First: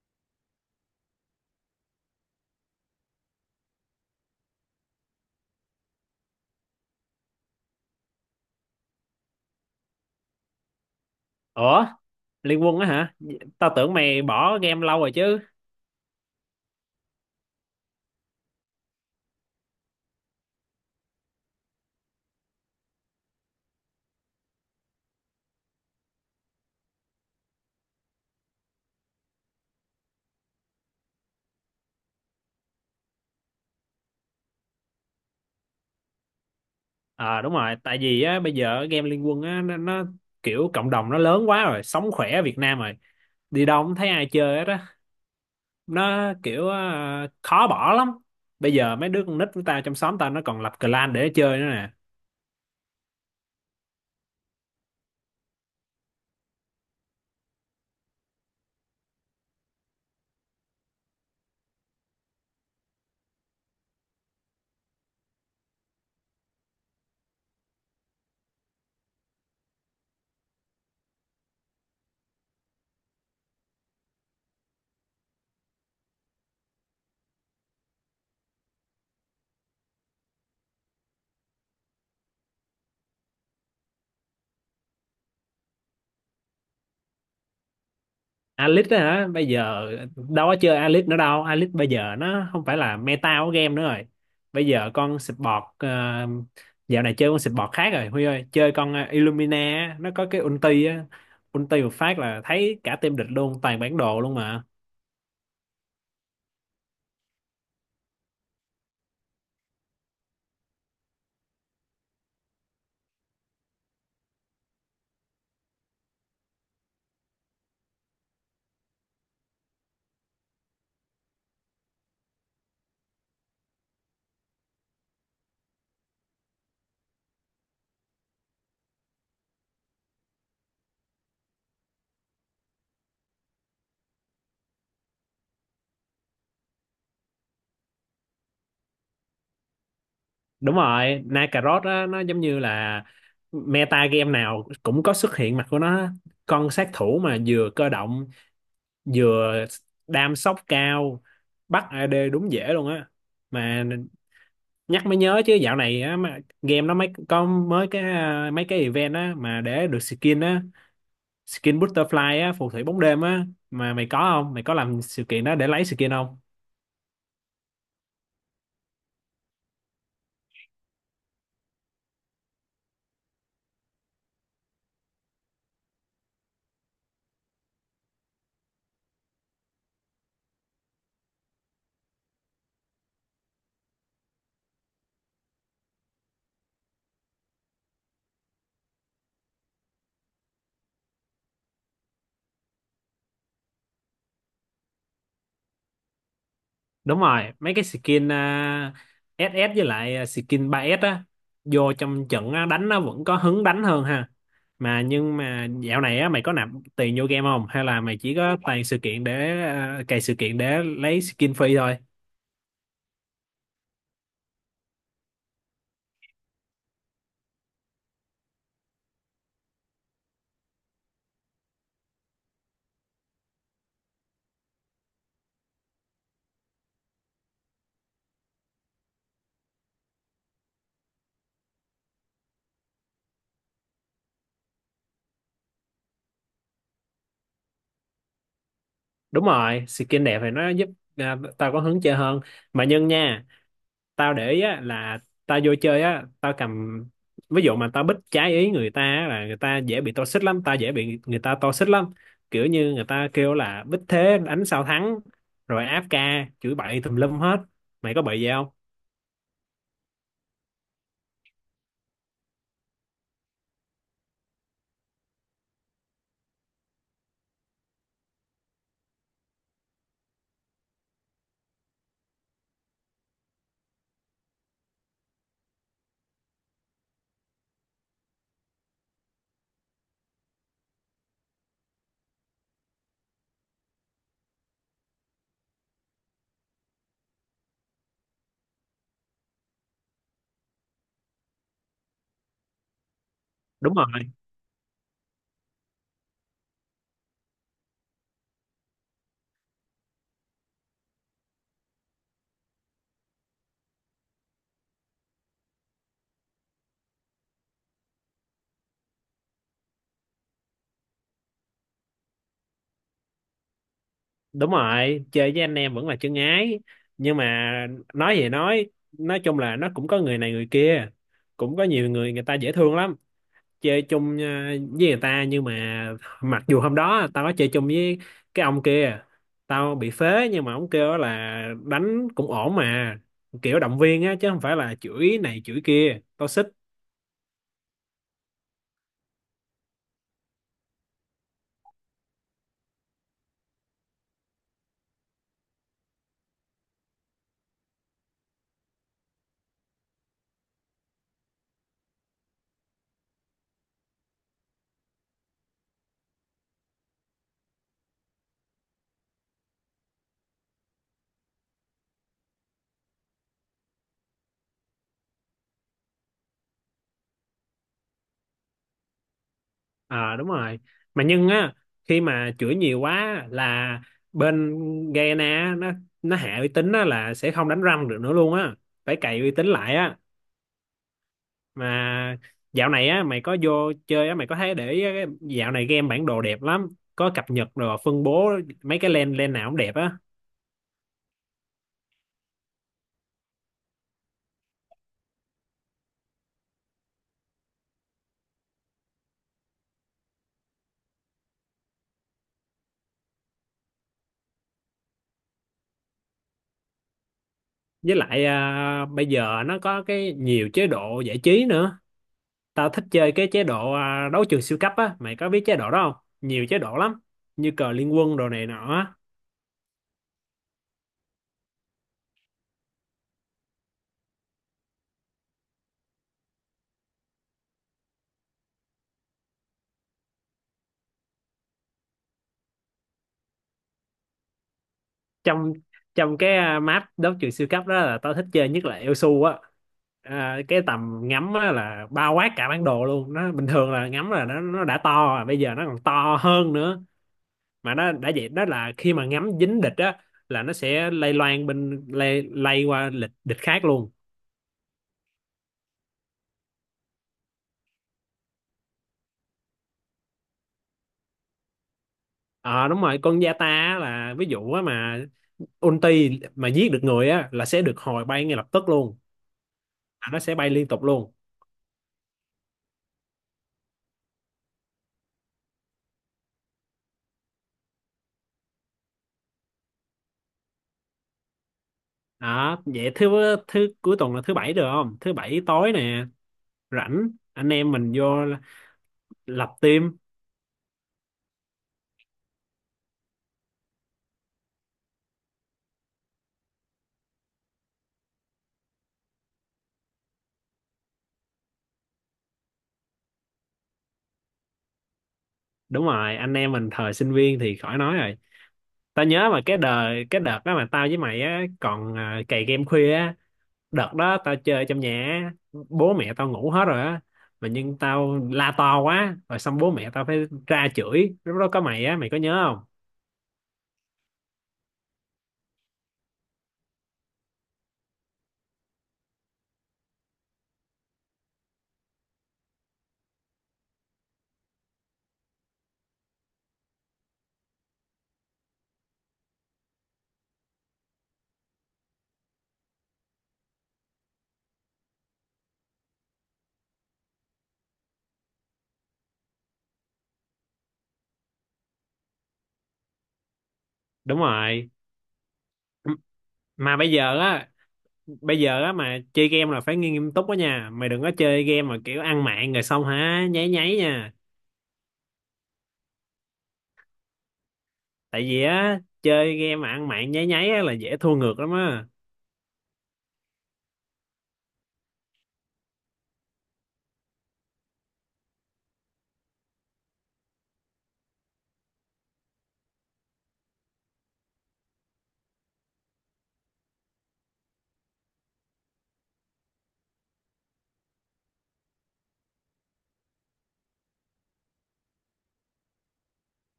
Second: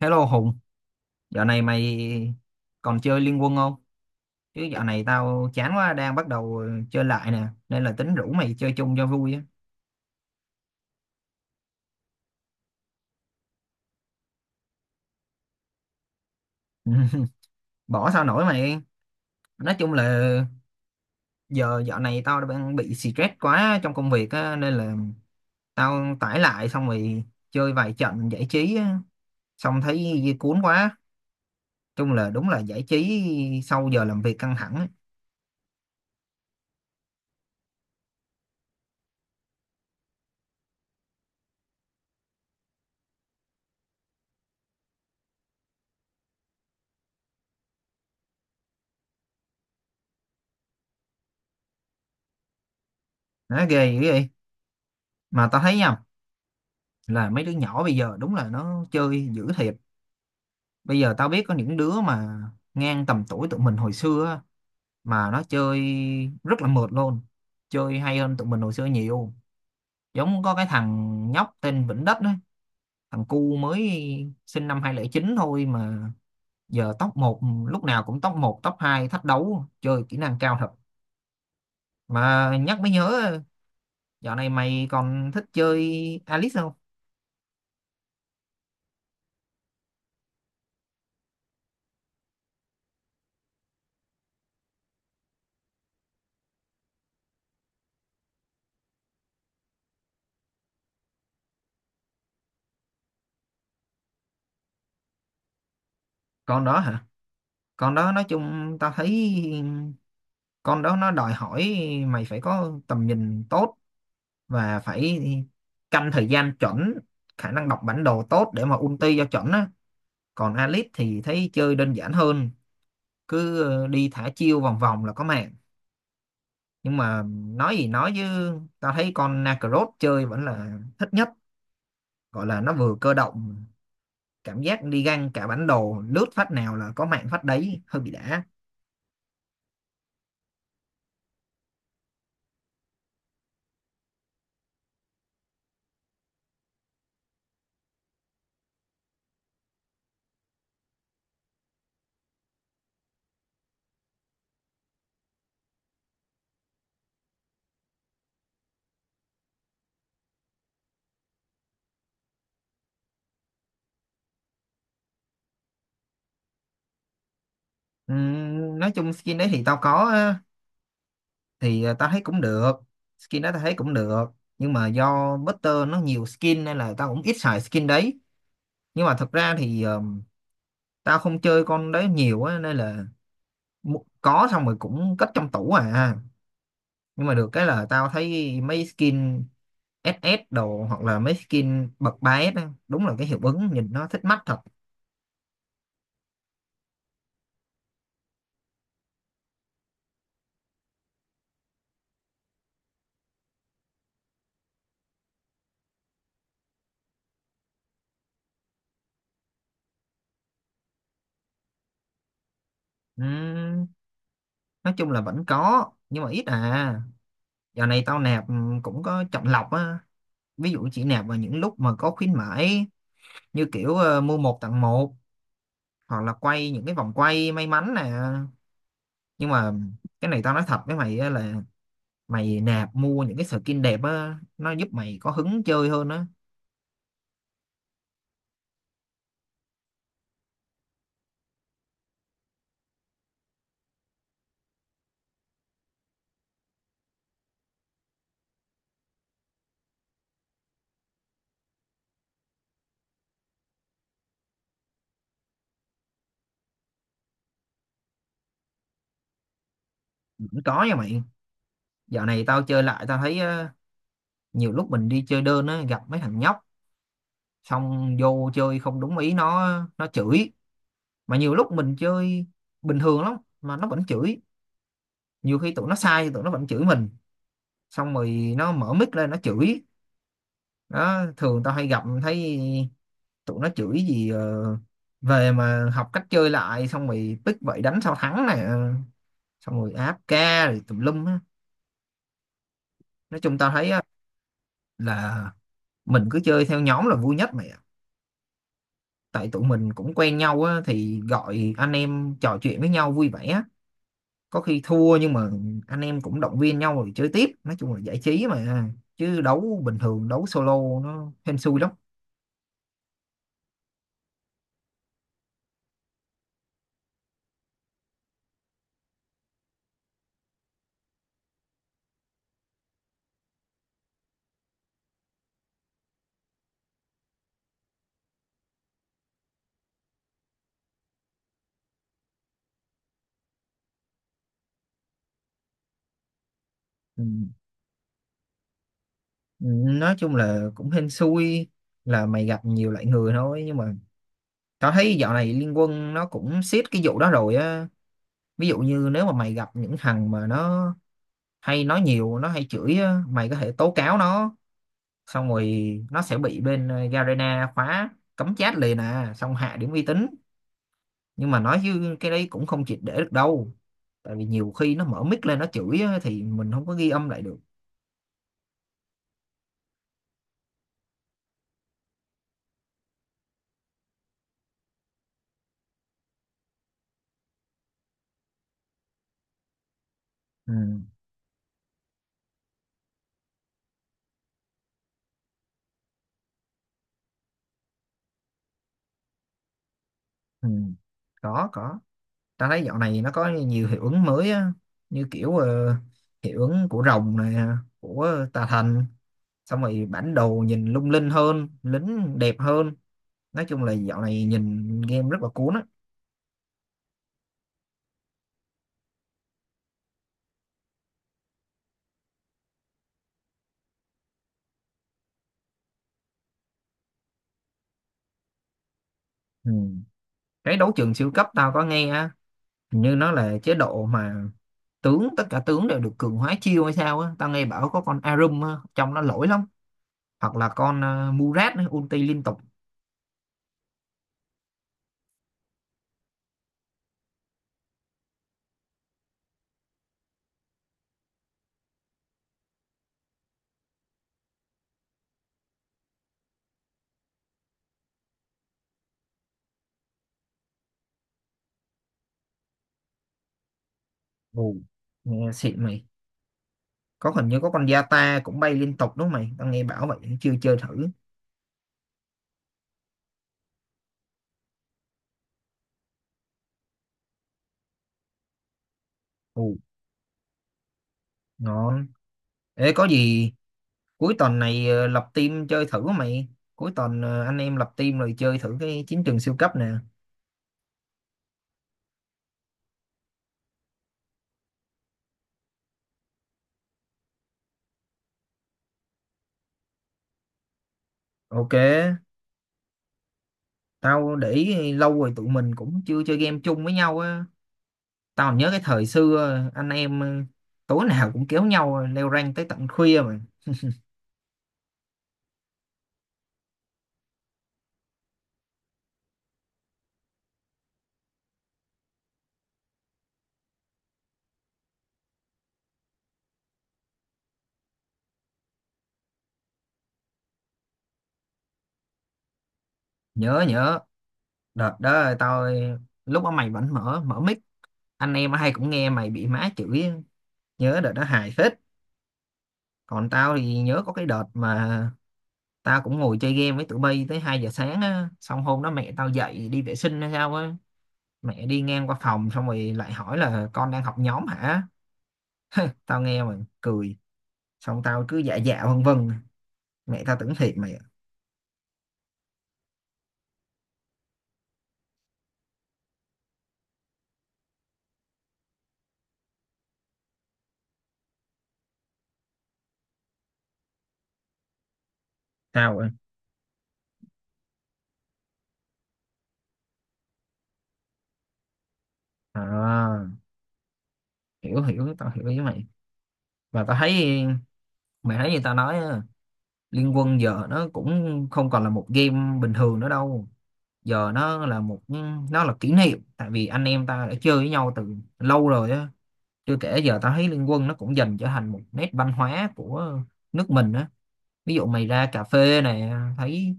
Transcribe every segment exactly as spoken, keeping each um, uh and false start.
Hello Hùng, dạo này mày còn chơi Liên Quân không? Chứ dạo này tao chán quá, đang bắt đầu chơi lại nè, nên là tính rủ mày chơi chung cho vui á. Ủa, Liên Quân á hả? Tao tưởng mày bỏ game lâu rồi chứ. Bỏ sao nổi mày. Nói chung là giờ dạo này tao đang bị stress quá trong công việc á, nên là tao tải lại xong rồi chơi vài trận giải trí á, xong thấy cuốn quá. Chung là đúng là giải trí sau giờ làm việc căng thẳng á. À đúng rồi, tại vì á bây giờ game Liên Quân á nó, nó kiểu cộng đồng nó lớn quá rồi, sống khỏe ở Việt Nam rồi. Đi đâu cũng thấy ai chơi hết á. Nó kiểu ờ, khó bỏ lắm. Bây giờ mấy đứa con nít của tao trong xóm tao nó còn lập clan để chơi nữa nè. Nó ghê dữ vậy. Mà tao thấy nha, là mấy đứa nhỏ bây giờ đúng là nó chơi dữ thiệt. Bây giờ tao biết có những đứa mà ngang tầm tuổi tụi mình hồi xưa á, mà nó chơi rất là mượt luôn, chơi hay hơn tụi mình hồi xưa nhiều. Giống có cái thằng nhóc tên Vĩnh Đất á, thằng cu mới sinh năm hai không không chín thôi mà giờ top một, lúc nào cũng top một top hai thách đấu, chơi kỹ năng cao thật. Mà nhắc mới nhớ, dạo này mày còn thích chơi Alice không? Alice á hả? Bây giờ đâu có chơi Alice nữa đâu, Alice bây giờ nó không phải là meta của game nữa rồi. Bây giờ con support ờ, dạo này chơi con support khác rồi Huy ơi, chơi con ờ, Illumina á, nó có cái ulti á, ulti một phát là thấy cả team địch luôn, toàn bản đồ luôn mà. Con đó hả? Con đó nói chung tao thấy con đó nó đòi hỏi mày phải có tầm nhìn tốt và phải canh thời gian chuẩn, khả năng đọc bản đồ tốt để mà ulti cho chuẩn á. Còn Alice thì thấy chơi đơn giản hơn, cứ ờ, đi thả chiêu vòng vòng là có mạng. Nhưng mà nói gì nói chứ, tao thấy con Nakaroth chơi vẫn là thích nhất, gọi là nó vừa cơ động, cảm giác đi găng cả bản đồ, lướt phát nào là có mạng phát đấy, hơi bị đã. Đúng rồi, Nakarot á nó giống như là meta game nào cũng có xuất hiện mặt của nó, con sát thủ mà vừa cơ động vừa đam sốc cao, bắt A D đúng dễ luôn á. Mà nhắc mới nhớ chứ, dạo này á mà game nó mới có mới cái à, mấy cái event á mà để được skin á, skin butterfly á, phù thủy bóng đêm á, mà mày có không? Mày có làm sự kiện đó để lấy skin không? Ừm, nói chung skin đấy thì tao có, thì ờ, tao thấy cũng được, skin đó tao thấy cũng được, nhưng mà do Butter nó nhiều skin nên là tao cũng ít xài skin đấy. Nhưng mà thật ra thì ờ, tao không chơi con đấy nhiều á, nên là mu- có xong rồi cũng cất trong tủ à. Nhưng mà được cái là tao thấy mấy skin ét ét đồ, hoặc là mấy skin bậc ba s á, đúng là cái hiệu ứng nhìn nó thích mắt thật. Đúng rồi, mấy cái skin à, ét ét với lại à, skin ba ét á, vô trong trận á, đánh nó vẫn có hứng đánh hơn ha. Mà nhưng mà dạo này á mày có nạp tiền vô game không, hay là mày chỉ có toàn sự kiện để à, cày sự kiện để lấy skin free thôi? Ừm, nói chung là vẫn có nhưng mà ít à. Dạo này tao nạp ừm, cũng có chọn lọc á, ví dụ chỉ nạp vào những lúc mà có khuyến mãi, như kiểu ờ, mua một tặng một, hoặc là quay những cái vòng quay may mắn nè. Nhưng mà cái này tao nói thật với mày á, là mày nạp mua những cái skin đẹp á nó giúp mày có hứng chơi hơn á. Đúng rồi, skin đẹp thì nó giúp à, tao có hứng chơi hơn. Mà nhân nha, tao để ý á, là tao vô chơi á tao cầm, ví dụ mà tao bích trái ý người ta á, là người ta dễ bị toxic lắm, tao dễ bị người ta toxic lắm, kiểu như người ta kêu là bích thế đánh sao thắng, rồi áp ca chửi bậy tùm lum hết. Mày có bị gì không? Vẫn có nha mày. Dạo này tao chơi lại tao thấy ờ, nhiều lúc mình đi chơi đơn á gặp mấy thằng nhóc, xong vô chơi không đúng ý nó nó chửi. Mà nhiều lúc mình chơi bình thường lắm mà nó vẫn chửi, nhiều khi tụi nó sai thì tụi nó vẫn chửi mình. Xong rồi nó mở mic lên nó chửi. Đó thường tao hay gặp thấy tụi nó chửi gì ờ, về mà học cách chơi lại, xong rồi pick vậy đánh sao thắng nè, xong rồi áp ca rồi tùm lum á. Nói chung tao thấy Đúng á, rồi. là mình cứ chơi theo nhóm là vui nhất mày ạ, tại tụi mình cũng quen nhau á, thì gọi anh em trò chuyện với nhau vui vẻ á. Có khi thua nhưng mà anh em cũng động viên nhau rồi chơi tiếp, nói chung là giải trí mà, chứ đấu bình thường đấu solo nó hên xui lắm. Đúng rồi, chơi với anh em vẫn là chân ái. Nhưng mà nói gì nói nói chung là nó cũng có người này người kia, cũng có nhiều người người ta dễ thương lắm, chơi chung ờ, với người ta. Nhưng mà mặc dù hôm đó tao có chơi chung với cái ông kia, tao bị phế nhưng mà ông kêu là đánh cũng ổn mà, kiểu động viên á chứ không phải là chửi này chửi kia, tao xích. Ừ. Ừ, nói chung là cũng hên xui, là mày gặp nhiều loại người thôi. Nhưng mà tao thấy dạo này Liên Quân nó cũng siết cái vụ đó rồi á. Ví dụ như nếu mà mày gặp những thằng mà nó hay nói nhiều, nó hay chửi á, mày có thể tố cáo nó. Xong rồi nó sẽ bị bên ờ, Garena khóa cấm chat liền à, xong hạ điểm uy tín. Nhưng mà nói chứ cái đấy cũng không triệt để được đâu. Tại vì nhiều khi nó mở mic lên nó chửi á, thì mình không có ghi âm lại được. Ờ đúng rồi, mà nhưng á khi mà chửi nhiều quá là bên Gana nó nó hạ uy tín á là sẽ không đánh răng được nữa luôn á, phải cày uy tín lại á. Ừ, Mà dạo này á mày có vô chơi á, mày có thấy để ý á, cái dạo này game bản đồ đẹp lắm, có cập nhật rồi phân bố mấy cái lane, lane nào cũng đẹp á. ừ. Có, có. Tao thấy dạo này nó có nhiều hiệu ứng mới á. Như kiểu ờ, hiệu ứng của rồng này, của tà thần, xong rồi bản đồ nhìn lung linh hơn, lính đẹp hơn. Nói chung là dạo này nhìn game rất là cuốn á. Với lại à, bây giờ nó có cái nhiều chế độ giải trí nữa. Tao thích chơi cái chế độ à, đấu trường siêu cấp á, mày có biết chế độ đó không? Nhiều chế độ lắm, như cờ liên quân đồ này nọ á. Ừ. Cái đấu trường siêu cấp tao có nghe á, hình như nó là chế độ mà tướng, tất cả tướng đều được cường hóa chiêu hay sao á. Tao nghe bảo có con Arum á, trong nó lỗi lắm, hoặc là con ờ, Murat á, ulti liên tục. Trong trong cái à, map đấu trường siêu cấp đó là tao thích chơi nhất là Elsu á, à, cái tầm ngắm á là bao quát cả bản đồ luôn, nó bình thường là ngắm là nó nó đã to rồi, bây giờ nó còn to hơn nữa. Mà nó đã vậy đó là khi mà ngắm dính địch á là nó sẽ lây loan bên lây, lây qua lịch địch khác luôn. Ồ, nghe xịn mày. Có, hình như có con Yata cũng bay liên tục đúng không mày, tao nghe bảo vậy chưa chơi thử. Ờ đúng rồi, con Yata á là ví dụ á mà ulti mà giết được người á là sẽ được hồi bay ngay lập tức luôn. Ồ. À, nó sẽ bay liên tục luôn. Ngon. Ê, có gì cuối tuần này ờ, lập team chơi thử mày, cuối tuần ờ, anh em lập team rồi chơi thử cái chiến trường siêu cấp nè. Đó vậy thứ thứ cuối tuần là thứ bảy được không? Thứ bảy tối nè, rảnh anh em mình vô lập team. OK, tao để ý lâu rồi tụi mình cũng chưa chơi game chung với nhau á. Tao nhớ cái thời xưa ờ, anh em ờ, tối nào cũng kéo nhau ờ, leo rank tới tận khuya mà. Đúng rồi, anh em mình thời sinh viên thì khỏi nói rồi. Tao nhớ mà cái đời cái đợt đó mà tao với mày á còn à, cày game khuya á. Đợt đó tao chơi trong nhà á, bố mẹ tao ngủ hết rồi á, mà nhưng tao la to quá rồi xong bố mẹ tao phải ra chửi, lúc đó có mày á, mày có nhớ không? Nhớ, nhớ. Đợt đó tao ờ, lúc đó mày vẫn mở mở mic, anh em hay cũng nghe mày bị má chửi, nhớ đợt đó hài phết. Còn tao thì nhớ có cái đợt mà tao cũng ngồi chơi game với tụi bay tới hai giờ sáng á, xong hôm đó mẹ tao dậy đi vệ sinh hay sao á, mẹ đi ngang qua phòng xong rồi lại hỏi là con đang học nhóm hả. Tao nghe mà cười, xong tao cứ dạ dạ vân vân, mẹ tao tưởng thiệt mày. Đúng rồi. M- mà bây giờ á, bây giờ á mà chơi game là phải nghiêm nghiêm túc đó nha mày, đừng có chơi game mà kiểu ăn mạng rồi xong hả nháy nháy nha. Tao sao ạ? Tại vì á chơi game mà ăn mạng nháy nháy á là dễ thua ngược lắm á. À, hiểu, hiểu, tao hiểu với mày. Và tao thấy mày thấy như tao nói á, Liên Quân giờ nó cũng không còn là một game bình thường nữa đâu, giờ nó là một, nó là kỷ niệm, tại vì anh em ta đã chơi với nhau từ lâu rồi á. Chưa kể giờ tao thấy Liên Quân nó cũng dần trở thành một nét văn hóa của nước mình á. Ví dụ mày ra cà phê này, thấy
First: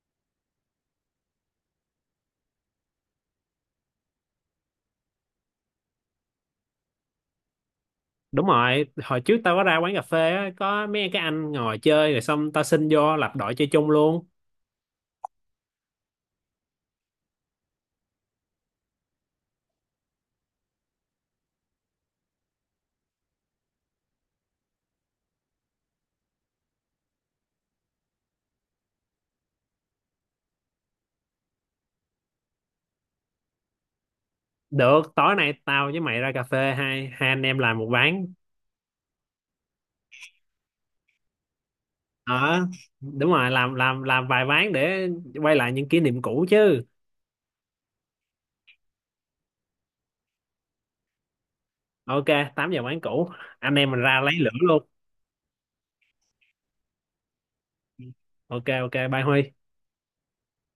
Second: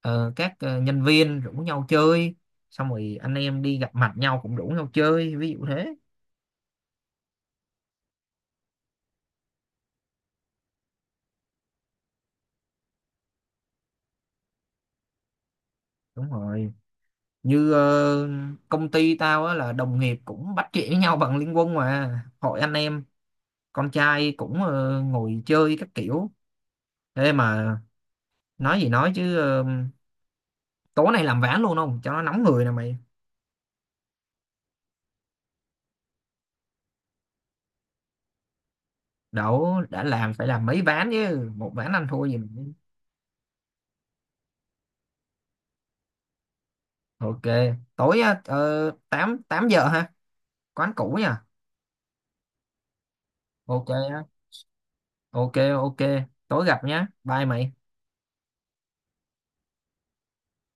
ờ, các ờ, nhân viên rủ nhau chơi, xong rồi anh em đi gặp mặt nhau cũng rủ nhau chơi, ví dụ thế. Đúng rồi, hồi trước tao có ra quán cà phê á, có mấy cái anh ngồi chơi rồi xong tao xin vô lập đội chơi chung luôn. Đúng rồi, như ờ, công ty tao á là đồng nghiệp cũng bắt chuyện với nhau bằng Liên Quân, mà hội anh em con trai cũng ờ, ngồi chơi các kiểu. Thế mà nói gì nói chứ ờ, tối nay làm ván luôn không cho nó nóng người nè mày. Được, tối nay tao với mày ra cà phê, hai hai anh em làm một ván. Đậu, đã làm phải làm mấy ván chứ, một ván anh thua gì mà. Ờ đúng rồi, làm làm làm vài ván để quay lại những kỷ niệm cũ chứ. OK, tối á, ờ, 8 8 giờ ha, quán cũ nha. Ok, tám giờ quán cũ, anh OK em mình ra á. lấy lửa luôn. OK, OK, tối gặp nhá, bye mày. Ok, ok, bye Huy.